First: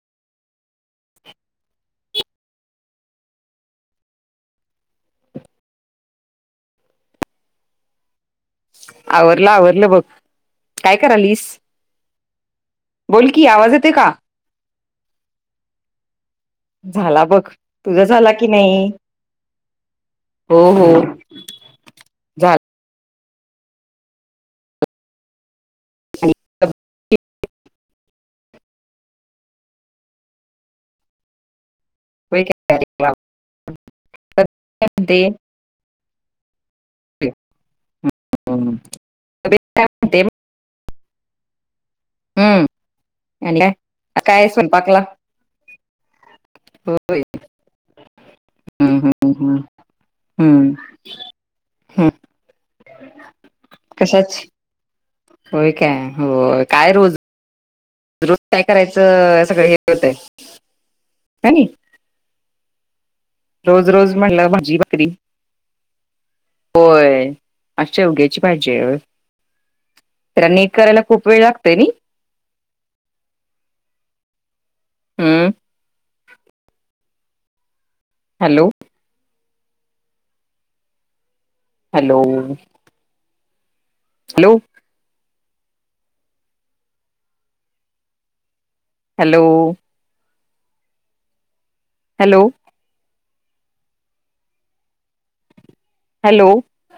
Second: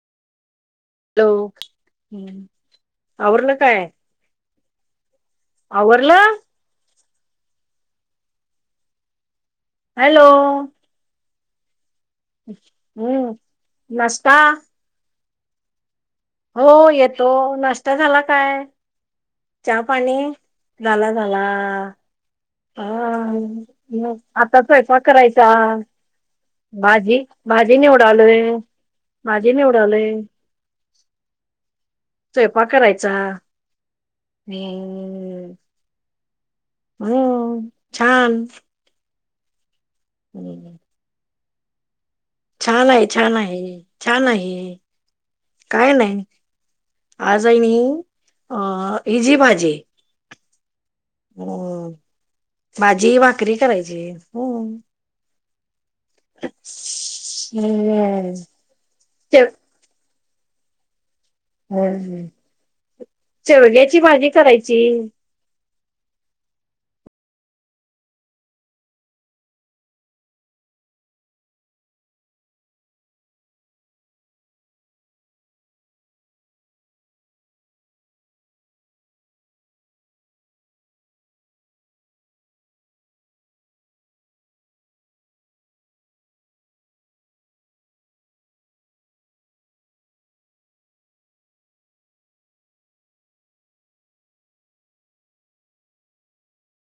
Hello आवरल काय? आवरल आवर पल आवरलं बघ, हॅलो काय करालीस? बोल हम्म की आवाज येते का नष्टा हो झाला येतो. बघ नाष्ट्ता तुझा झाला की काय? नाही चहा, पाणी हो हो झाला झाला झाला अअ हा म आता स्वयंपाक करायचा. भाजी भाजी निवड चालू हाय भाजी निवडालय. स्वयंपाक करायचा म्हणते हो छान [unintelligible] हम्म हम्म छान आहे, छान आणि काय आहे, छान काय आहे, स्वयंपाकला काय नाही होय आज हेणी हम्म हम्म इजी हम्म भाजी हम्म हो हम्म भाजी भाकरी करायचीय हो कशाची होय. क्या हो काय रोज हम्म रोज काय करायचं? शेव सगळं हे होतय [inaudible] [unintelligible] रोज शेवग्याची रोज भाजी म्हणलं करायची. भाकरी होय आज शेवग्याची भाजी होय. तनी करायला खूप वेळ लागतय नई. हम् hello hello hello hello hello hello